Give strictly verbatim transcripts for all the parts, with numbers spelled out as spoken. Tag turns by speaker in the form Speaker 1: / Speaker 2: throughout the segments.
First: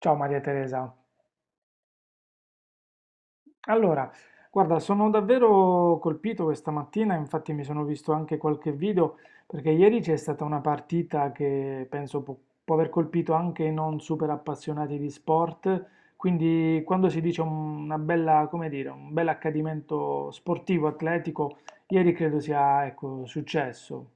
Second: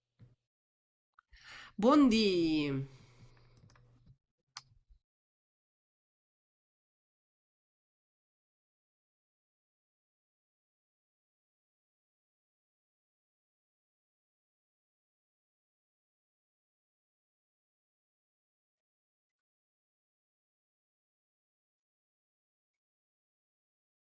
Speaker 1: Ciao Maria Teresa.
Speaker 2: Buondì.
Speaker 1: Allora, guarda, sono davvero colpito questa mattina, infatti mi sono visto anche qualche video, perché ieri c'è stata una partita che penso può, può aver colpito anche i non super appassionati di sport, quindi quando si dice un- una bella, come dire, un bel accadimento sportivo, atletico, ieri credo sia, ecco, successo.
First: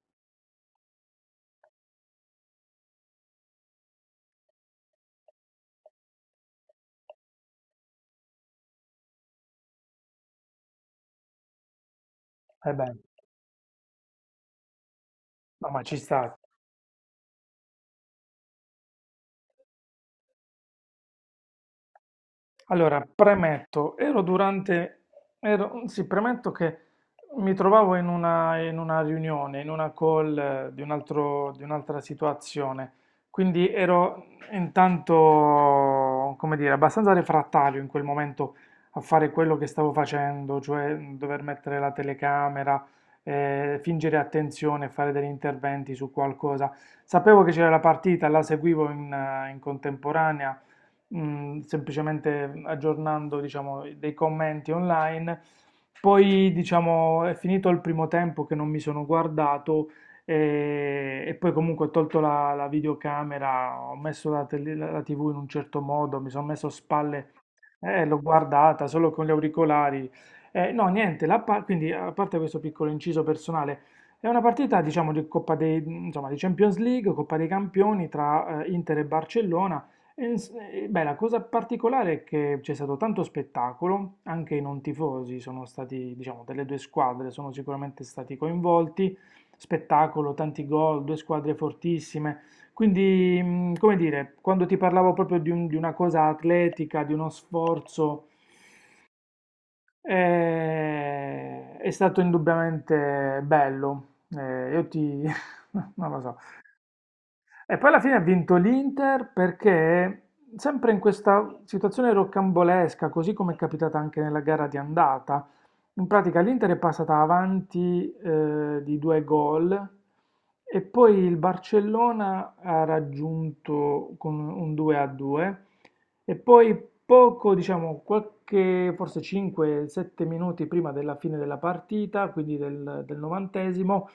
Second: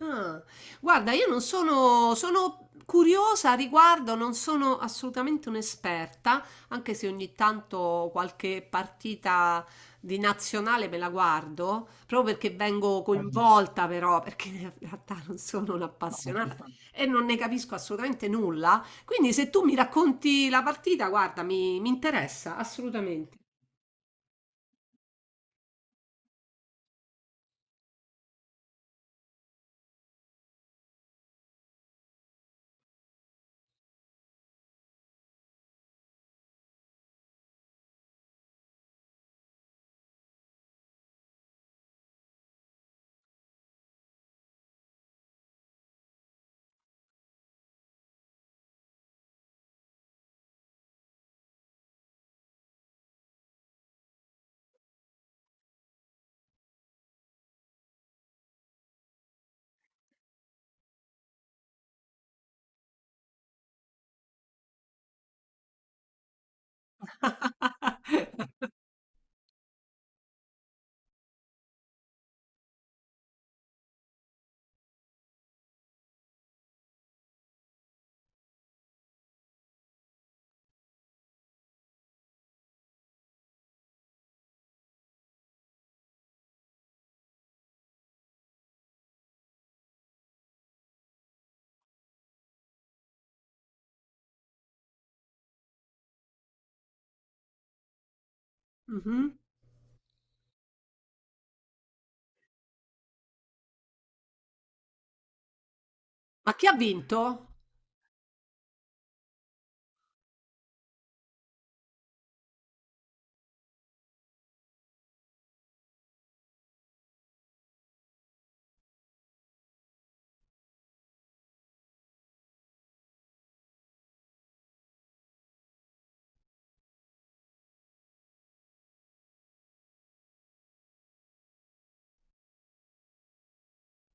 Speaker 2: Ah, guarda, io non sono, sono curiosa a riguardo, non sono assolutamente un'esperta, anche se ogni tanto qualche partita di nazionale me la guardo, proprio perché
Speaker 1: Eh beh,
Speaker 2: vengo coinvolta però, perché in realtà non
Speaker 1: no,
Speaker 2: sono
Speaker 1: ma ci sta.
Speaker 2: un'appassionata e non ne capisco assolutamente nulla. Quindi se tu mi racconti la partita, guarda, mi, mi interessa
Speaker 1: Allora,
Speaker 2: assolutamente.
Speaker 1: premetto, ero durante, ero, sì, premetto che mi trovavo in una, in una riunione, in una call eh, di un altro, di un'altra situazione, quindi ero intanto, come dire, abbastanza refrattario in quel momento a fare quello che stavo facendo, cioè mh, dover mettere la telecamera, eh, fingere attenzione, fare degli interventi su qualcosa. Sapevo che c'era la partita, la seguivo in eh, in contemporanea mh, semplicemente aggiornando, diciamo, dei commenti online. Poi, diciamo, è finito il primo tempo che non mi sono guardato e, e poi comunque ho tolto la, la videocamera, ho messo la, tele- la- la T V in un certo modo, mi sono messo a spalle, eh, l'ho guardata solo con gli auricolari. Eh, no, niente, la par- quindi a parte questo piccolo inciso personale, è una partita, diciamo, di Coppa dei, insomma, di Champions League, Coppa dei Campioni tra eh, Inter e Barcellona. E ins- e, beh, la cosa particolare è che c'è stato tanto spettacolo, anche i non tifosi sono stati, diciamo, delle due squadre sono sicuramente stati coinvolti, spettacolo, tanti gol, due squadre fortissime, quindi, mh, come dire, quando ti parlavo proprio di, un- di una cosa atletica, di uno sforzo,
Speaker 2: Mhm.
Speaker 1: eh, è stato indubbiamente bello. Eh, io ti, non lo so,
Speaker 2: Ma chi ha vinto?
Speaker 1: e poi alla fine ha vinto l'Inter perché, sempre in questa situazione rocambolesca, così come è capitata anche nella gara di andata, in pratica l'Inter è passata avanti eh, di due gol e poi il Barcellona ha raggiunto con un due a due e poi poco, diciamo, qualche, forse cinque sette minuti prima della fine della partita, quindi del, del novantesimo,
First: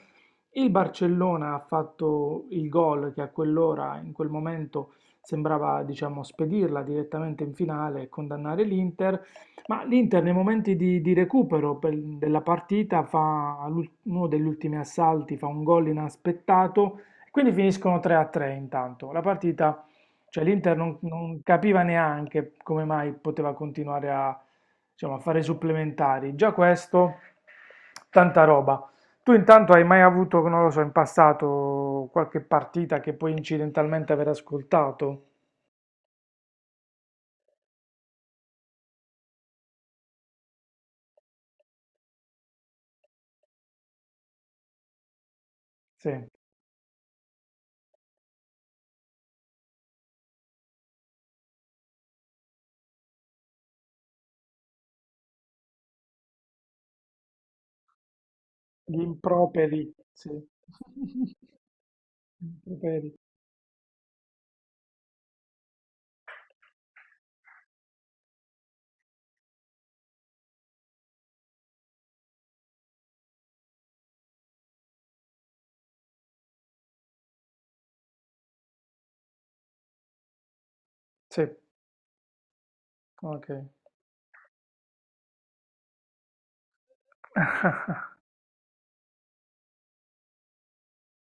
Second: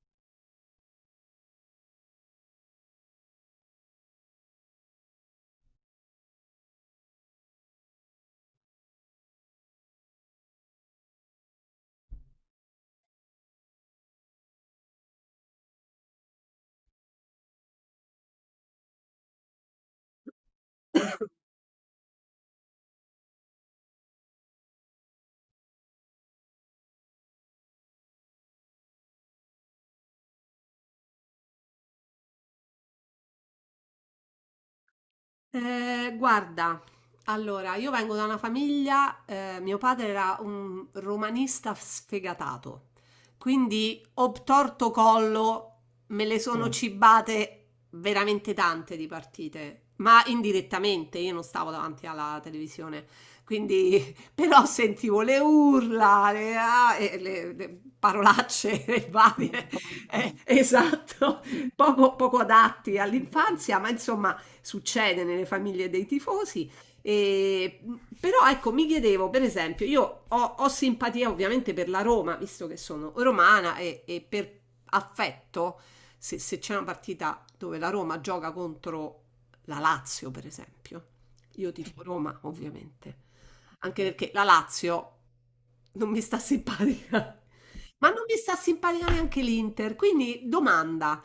Speaker 1: il Barcellona ha fatto il gol che a quell'ora, in quel momento, sembrava, diciamo, spedirla direttamente in finale e condannare l'Inter, ma l'Inter nei momenti di, di recupero per- della partita fa l'ul- uno degli ultimi assalti, fa un gol inaspettato, quindi finiscono tre a tre intanto. La partita, cioè l'Inter non, non capiva neanche come mai poteva continuare a, diciamo, a fare i supplementari. Già questo, tanta roba. Tu intanto hai mai avuto, non lo so, in passato qualche partita che puoi incidentalmente aver ascoltato?
Speaker 2: Ehm, guarda, allora io vengo da una famiglia, ehm, mio padre era un romanista sfegatato, quindi obtorto collo
Speaker 1: Sì,
Speaker 2: me le sono cibate veramente tante di partite, ma indirettamente, io non stavo davanti alla televisione, quindi però sentivo le urla, le, ah, e le- le parolacce
Speaker 1: gli
Speaker 2: e varie,
Speaker 1: improperi, sì.
Speaker 2: eh, esatto, poco, poco
Speaker 1: Gli
Speaker 2: adatti
Speaker 1: improperi.
Speaker 2: all'infanzia, ma insomma succede nelle famiglie dei tifosi. E, però ecco, mi chiedevo, per esempio, io ho, ho simpatia ovviamente per la Roma, visto che sono romana e, e per affetto, se, se c'è una partita dove la Roma gioca contro la Lazio, per esempio,
Speaker 1: Sì,
Speaker 2: io tifo Roma, ovviamente.
Speaker 1: ok.
Speaker 2: Anche perché la Lazio non mi sta simpatica. Ma non mi sta simpatica neanche l'Inter. Quindi domanda,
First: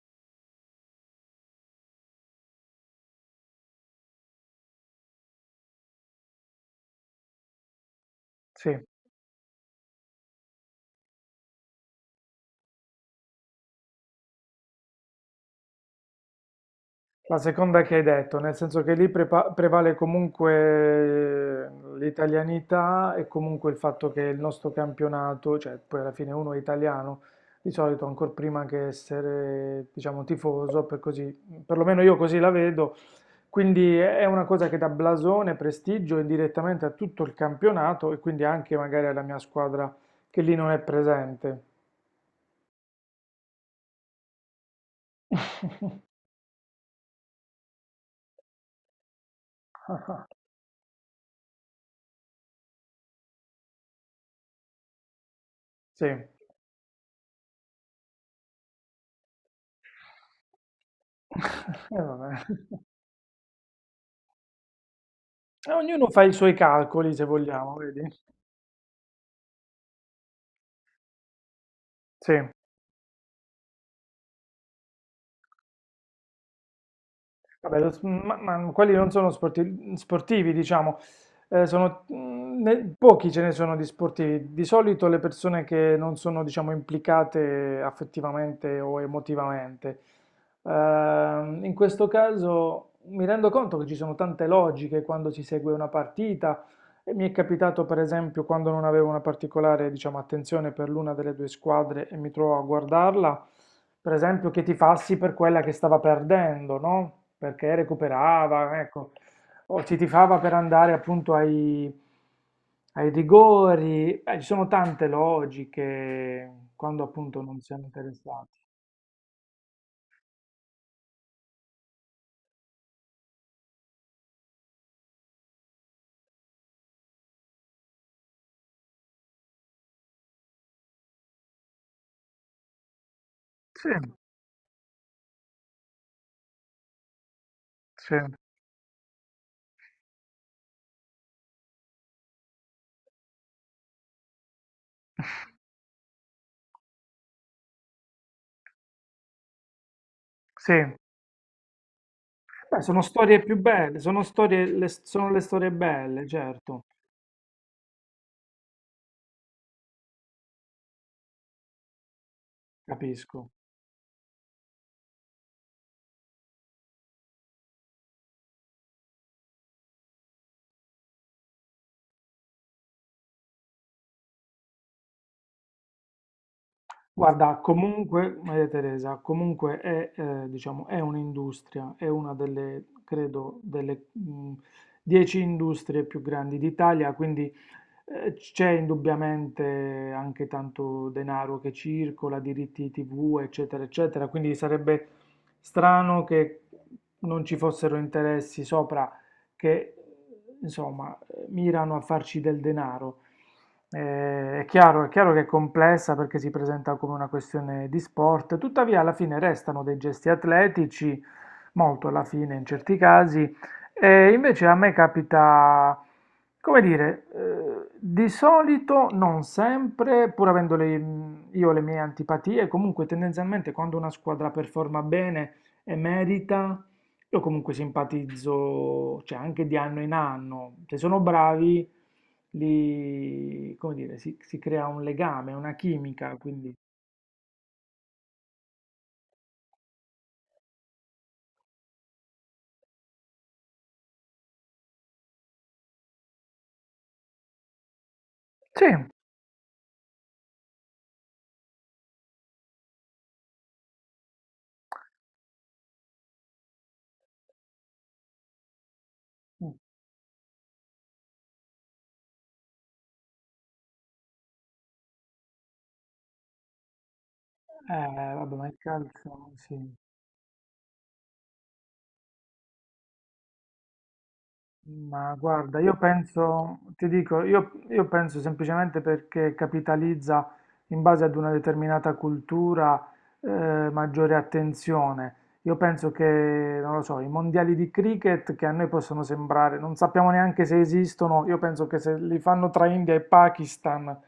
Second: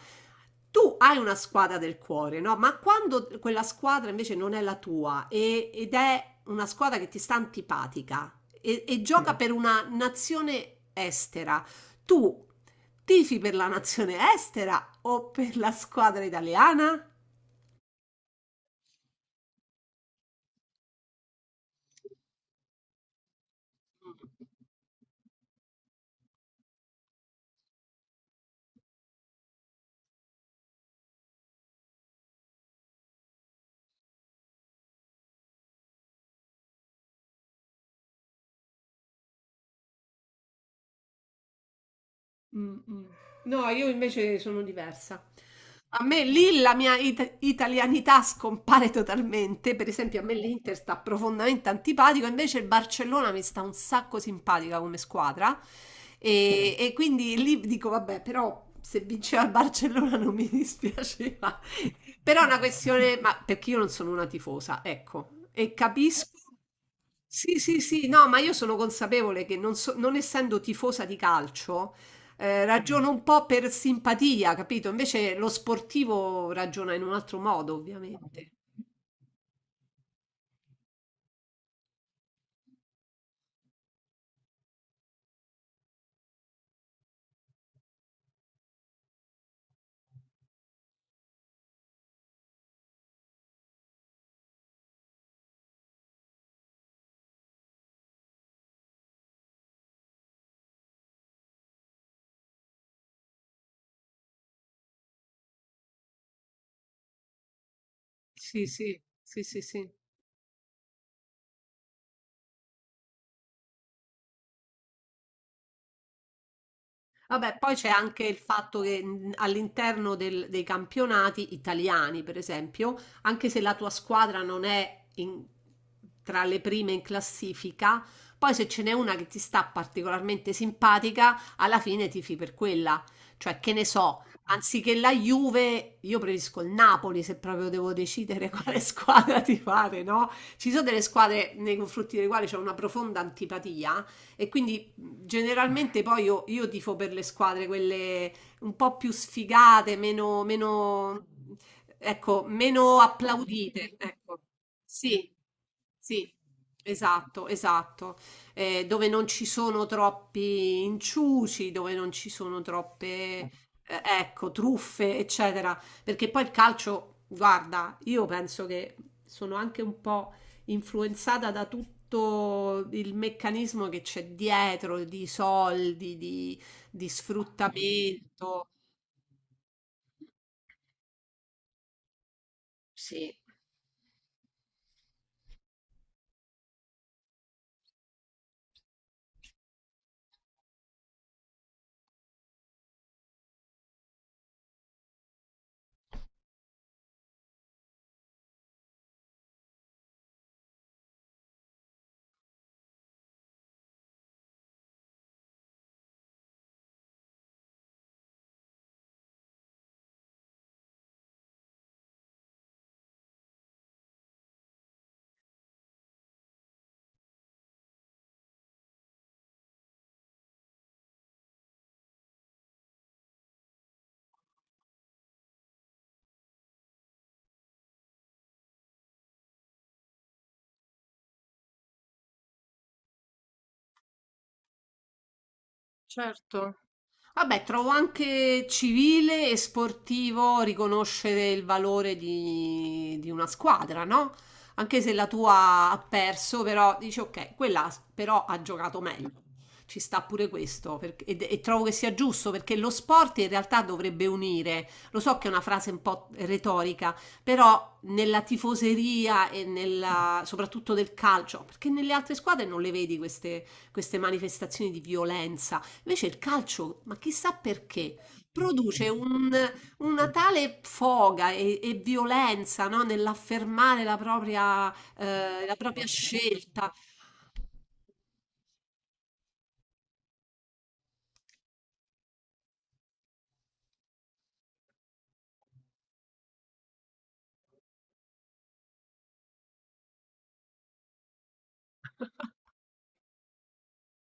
Speaker 2: tu hai una squadra del cuore, no? Ma quando quella squadra invece non è la tua e- ed è una squadra che ti sta antipatica
Speaker 1: Sì,
Speaker 2: e, e gioca Mm. per una nazione estera, tu tifi per la nazione estera o per la squadra italiana?
Speaker 1: la seconda che hai detto, nel senso che lì prepa- prevale comunque eh, l'italianità e comunque il fatto che il nostro campionato, cioè poi alla fine uno è italiano, di solito ancora prima che essere, diciamo, tifoso, per così, perlomeno io così la vedo. Quindi è una cosa che dà blasone, prestigio indirettamente a tutto il campionato e quindi anche magari alla mia squadra che lì non è presente.
Speaker 2: No, io invece sono diversa. A me lì la mia it- italianità scompare totalmente. Per esempio, a me l'Inter sta profondamente antipatico, invece il Barcellona mi sta un sacco simpatica come squadra.
Speaker 1: Sì.
Speaker 2: E, e quindi lì dico, vabbè, però se vinceva il Barcellona non mi dispiaceva.
Speaker 1: E
Speaker 2: Però
Speaker 1: vabbè.
Speaker 2: è una questione, ma perché io non sono una tifosa, ecco, e
Speaker 1: Ognuno fa i
Speaker 2: capisco.
Speaker 1: suoi calcoli, se
Speaker 2: Sì,
Speaker 1: vogliamo,
Speaker 2: sì,
Speaker 1: vedi?
Speaker 2: sì, no, ma io sono consapevole che non, so- non essendo tifosa di calcio,
Speaker 1: Sì.
Speaker 2: eh, ragiono un po' per simpatia, capito? Invece lo sportivo ragiona in un altro modo,
Speaker 1: Vabbè, lo s- ma,
Speaker 2: ovviamente.
Speaker 1: ma quelli non sono sporti- sportivi, diciamo. Eh, sono, mm, ne- pochi ce ne sono di sportivi. Di solito le persone che non sono, diciamo, implicate affettivamente o emotivamente. Ehm, in questo caso mi rendo conto che ci sono tante logiche quando si segue una partita, e mi è capitato per esempio quando non avevo una particolare, diciamo, attenzione per l'una delle due squadre e mi trovo a guardarla, per esempio che tifassi per quella che stava perdendo, no? Perché
Speaker 2: Sì,
Speaker 1: recuperava,
Speaker 2: sì,
Speaker 1: ecco,
Speaker 2: sì, sì,
Speaker 1: o
Speaker 2: sì.
Speaker 1: si tifava per andare appunto ai, ai rigori. Eh, ci sono tante logiche quando appunto
Speaker 2: Vabbè,
Speaker 1: non
Speaker 2: poi
Speaker 1: siamo
Speaker 2: c'è anche il
Speaker 1: interessati.
Speaker 2: fatto che mh, all'interno del- dei campionati italiani, per esempio, anche se la tua squadra non è in- tra le prime in classifica, poi se ce n'è una che ti sta particolarmente simpatica, alla fine tifi per quella. Cioè, che ne
Speaker 1: Sì,
Speaker 2: so, anziché la Juve, io preferisco il Napoli se proprio devo
Speaker 1: sì,
Speaker 2: decidere quale squadra tifare, no? Ci sono delle squadre nei confronti delle quali c'è una profonda antipatia e quindi generalmente poi io, io tifo per le squadre, quelle un po' più sfigate, meno,
Speaker 1: sì.
Speaker 2: meno, ecco,
Speaker 1: Beh,
Speaker 2: meno
Speaker 1: sono storie più
Speaker 2: applaudite.
Speaker 1: belle, sono
Speaker 2: Ecco.
Speaker 1: storie, le- sono
Speaker 2: Sì,
Speaker 1: le storie belle,
Speaker 2: sì,
Speaker 1: certo,
Speaker 2: esatto, esatto. Eh, dove non ci sono troppi inciuci, dove non ci sono troppe,
Speaker 1: capisco.
Speaker 2: eh, ecco, truffe, eccetera. Perché poi il calcio, guarda, io penso che sono anche un po' influenzata da tutto il meccanismo che c'è dietro di soldi, di, di
Speaker 1: Guarda, comunque,
Speaker 2: sfruttamento.
Speaker 1: Maria Teresa, comunque è, eh, diciamo, è un'industria, è una delle,
Speaker 2: Sì,
Speaker 1: credo, delle mh, dieci industrie più grandi d'Italia, quindi eh, c'è indubbiamente anche tanto denaro che circola, diritti T V, eccetera, eccetera, quindi sarebbe strano che non ci fossero interessi sopra che, insomma, mirano a farci del denaro. Eh, è chiaro, è chiaro che è complessa perché si presenta come una questione di sport, tuttavia alla fine restano dei gesti atletici, molto alla fine in certi casi, e invece a me capita, come dire, eh, di solito, non sempre, pur avendo le- io le mie antipatie, comunque tendenzialmente quando una squadra performa bene e merita, io comunque simpatizzo, cioè anche di anno in anno, se sono bravi, li, come dire, si, si crea un legame, una chimica, quindi...
Speaker 2: vabbè, trovo anche civile e sportivo riconoscere il valore di, di una squadra, no? Anche se la tua ha perso, però dici ok, quella però ha
Speaker 1: Sì.
Speaker 2: giocato meglio. Ci sta pure questo, perché- e, e trovo che sia giusto perché lo sport in realtà dovrebbe unire. Lo so che è una frase un po' retorica, però nella tifoseria e nella, soprattutto del calcio, perché nelle altre squadre non le vedi queste queste manifestazioni di violenza. Invece il calcio, ma chissà perché,
Speaker 1: Eh, vabbè, ma il
Speaker 2: produce
Speaker 1: calcio,
Speaker 2: un-
Speaker 1: sì.
Speaker 2: una tale foga e, e violenza, no, nell'affermare la propria,
Speaker 1: Ma
Speaker 2: eh, la
Speaker 1: guarda, io
Speaker 2: propria
Speaker 1: penso,
Speaker 2: scelta.
Speaker 1: ti dico, io, io penso semplicemente perché capitalizza in base ad una determinata cultura eh, maggiore attenzione. Io penso che, non lo so, i mondiali di cricket che a noi possono sembrare, non sappiamo neanche se esistono, io penso che se li fanno tra India e Pakistan,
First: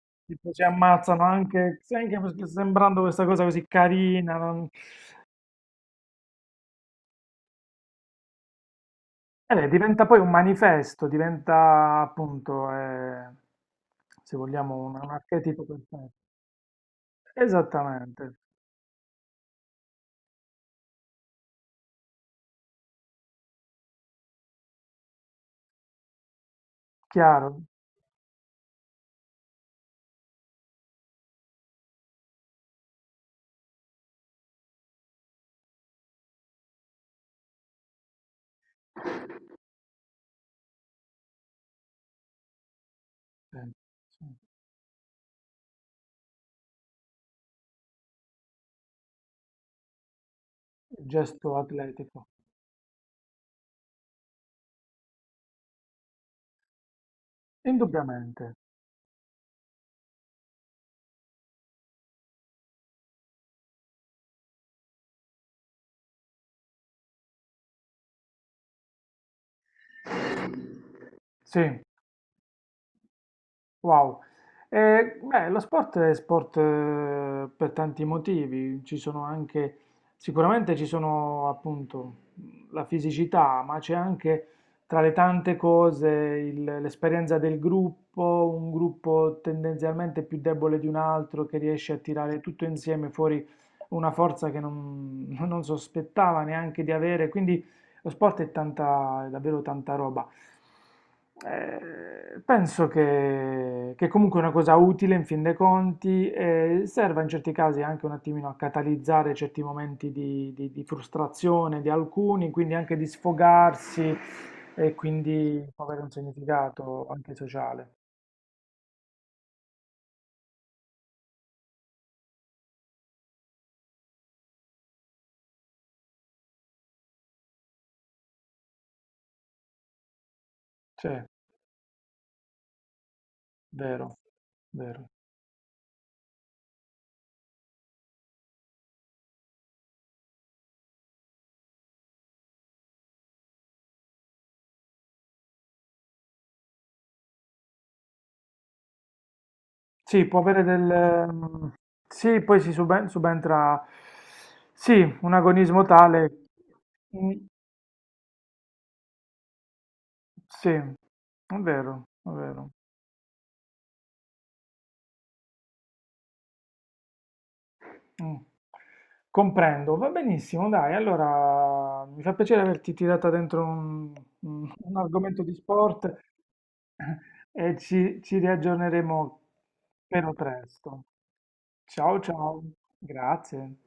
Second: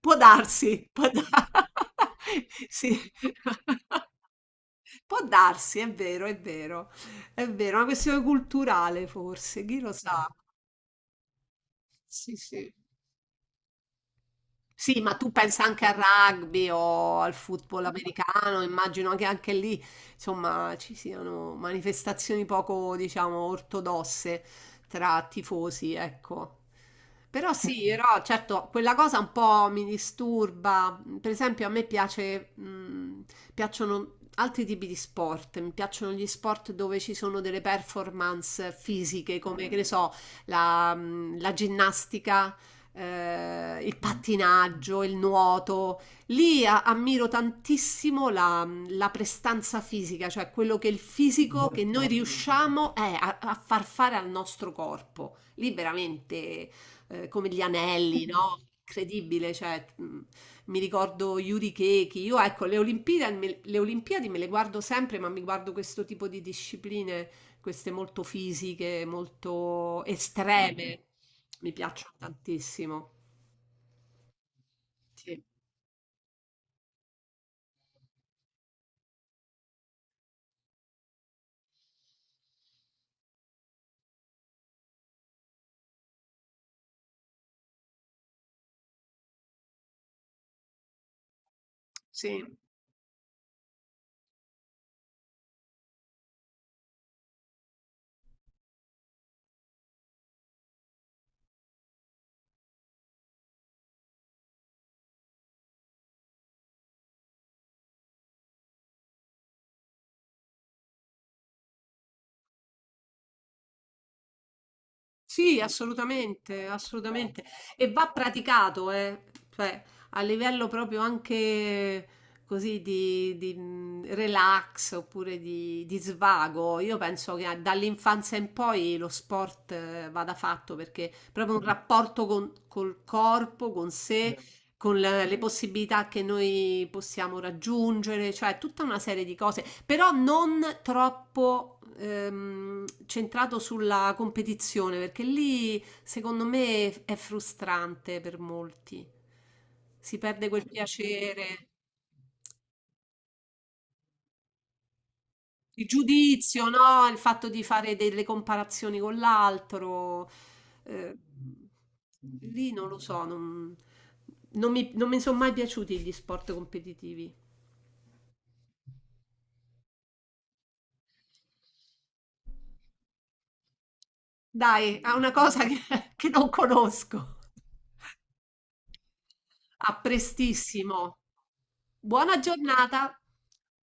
Speaker 2: Può
Speaker 1: tipo, si
Speaker 2: darsi, può
Speaker 1: ammazzano
Speaker 2: da-
Speaker 1: anche, se anche
Speaker 2: sì.
Speaker 1: sembrando questa cosa così carina, non...
Speaker 2: Può darsi, è vero, è vero, è vero, è una questione culturale
Speaker 1: Eh
Speaker 2: forse,
Speaker 1: beh,
Speaker 2: chi lo
Speaker 1: diventa poi
Speaker 2: sa.
Speaker 1: un manifesto, diventa appunto, eh, se vogliamo, un,
Speaker 2: Sì,
Speaker 1: un
Speaker 2: ma tu pensa
Speaker 1: archetipo
Speaker 2: anche al
Speaker 1: perfetto.
Speaker 2: rugby o al football
Speaker 1: Esattamente,
Speaker 2: americano, immagino che anche lì, insomma, ci siano manifestazioni poco, diciamo, ortodosse tra tifosi, ecco. Però
Speaker 1: chiaro,
Speaker 2: sì, però certo, quella cosa un po' mi disturba. Per esempio, a me piace, mh, piacciono altri tipi di sport, mi piacciono gli sport dove ci sono delle performance fisiche, come che ne so, la, mh, la ginnastica
Speaker 1: sì,
Speaker 2: eh, il
Speaker 1: sì.
Speaker 2: pattinaggio, il nuoto. Lì a- ammiro tantissimo la, la prestanza fisica, cioè quello che è il
Speaker 1: Il gesto
Speaker 2: fisico che noi
Speaker 1: atletico,
Speaker 2: riusciamo eh, a, a far fare al nostro corpo. Lì veramente eh, come gli anelli,
Speaker 1: indubbiamente,
Speaker 2: no? Incredibile, cioè, mh, mi ricordo Yuri Keki. Io ecco, le Olimpiadi, me- le Olimpiadi me le guardo sempre, ma mi guardo questo tipo di discipline queste molto fisiche, molto estreme, mi
Speaker 1: sì.
Speaker 2: piacciono tantissimo.
Speaker 1: Wow. Eh, beh, lo sport è sport eh, per tanti motivi, ci sono anche, sicuramente ci sono appunto la fisicità, ma c'è anche tra le tante cose il- l'esperienza del gruppo, un gruppo tendenzialmente più debole di un altro che riesce a tirare
Speaker 2: Sì,
Speaker 1: tutto insieme fuori una forza che non, non sospettava neanche di avere, quindi lo sport è tanta, è davvero tanta roba. Eh, penso che, che comunque è una cosa utile in fin dei conti e serva in certi casi anche un attimino a catalizzare certi momenti di, di- di frustrazione di alcuni, quindi anche di sfogarsi e
Speaker 2: sì,
Speaker 1: quindi può avere un
Speaker 2: assolutamente,
Speaker 1: significato anche
Speaker 2: assolutamente.
Speaker 1: sociale.
Speaker 2: E va praticato, eh. Cioè, a livello proprio anche così di, di, mh, relax oppure di, di svago. Io penso che a- dall'infanzia in poi lo sport eh, vada fatto
Speaker 1: Sì,
Speaker 2: perché proprio un rapporto con, col corpo, con
Speaker 1: vero,
Speaker 2: sé, con
Speaker 1: vero.
Speaker 2: le, le possibilità che noi possiamo raggiungere, cioè tutta una serie di cose, però non troppo ehm, centrato sulla competizione, perché lì secondo me è frustrante per molti. Si
Speaker 1: Sì, può
Speaker 2: perde
Speaker 1: avere
Speaker 2: quel
Speaker 1: del...
Speaker 2: piacere,
Speaker 1: mm, sì, poi si suben- subentra... Sì, un agonismo
Speaker 2: il
Speaker 1: tale...
Speaker 2: giudizio, no? Il
Speaker 1: mm,
Speaker 2: fatto di fare delle comparazioni con l'altro.
Speaker 1: sì,
Speaker 2: Eh,
Speaker 1: è vero, è vero.
Speaker 2: lì non lo so, non non mi non mi sono mai piaciuti gli sport competitivi.
Speaker 1: Mm. Comprendo, va benissimo, dai. Allora, mi fa piacere averti tirata dentro un, un- un
Speaker 2: Dai, a una
Speaker 1: argomento di
Speaker 2: cosa che,
Speaker 1: sport
Speaker 2: che non conosco.
Speaker 1: e ci, ci riaggiorneremo
Speaker 2: A
Speaker 1: però presto.
Speaker 2: prestissimo.
Speaker 1: Ciao,
Speaker 2: Buona
Speaker 1: ciao,
Speaker 2: giornata.
Speaker 1: grazie.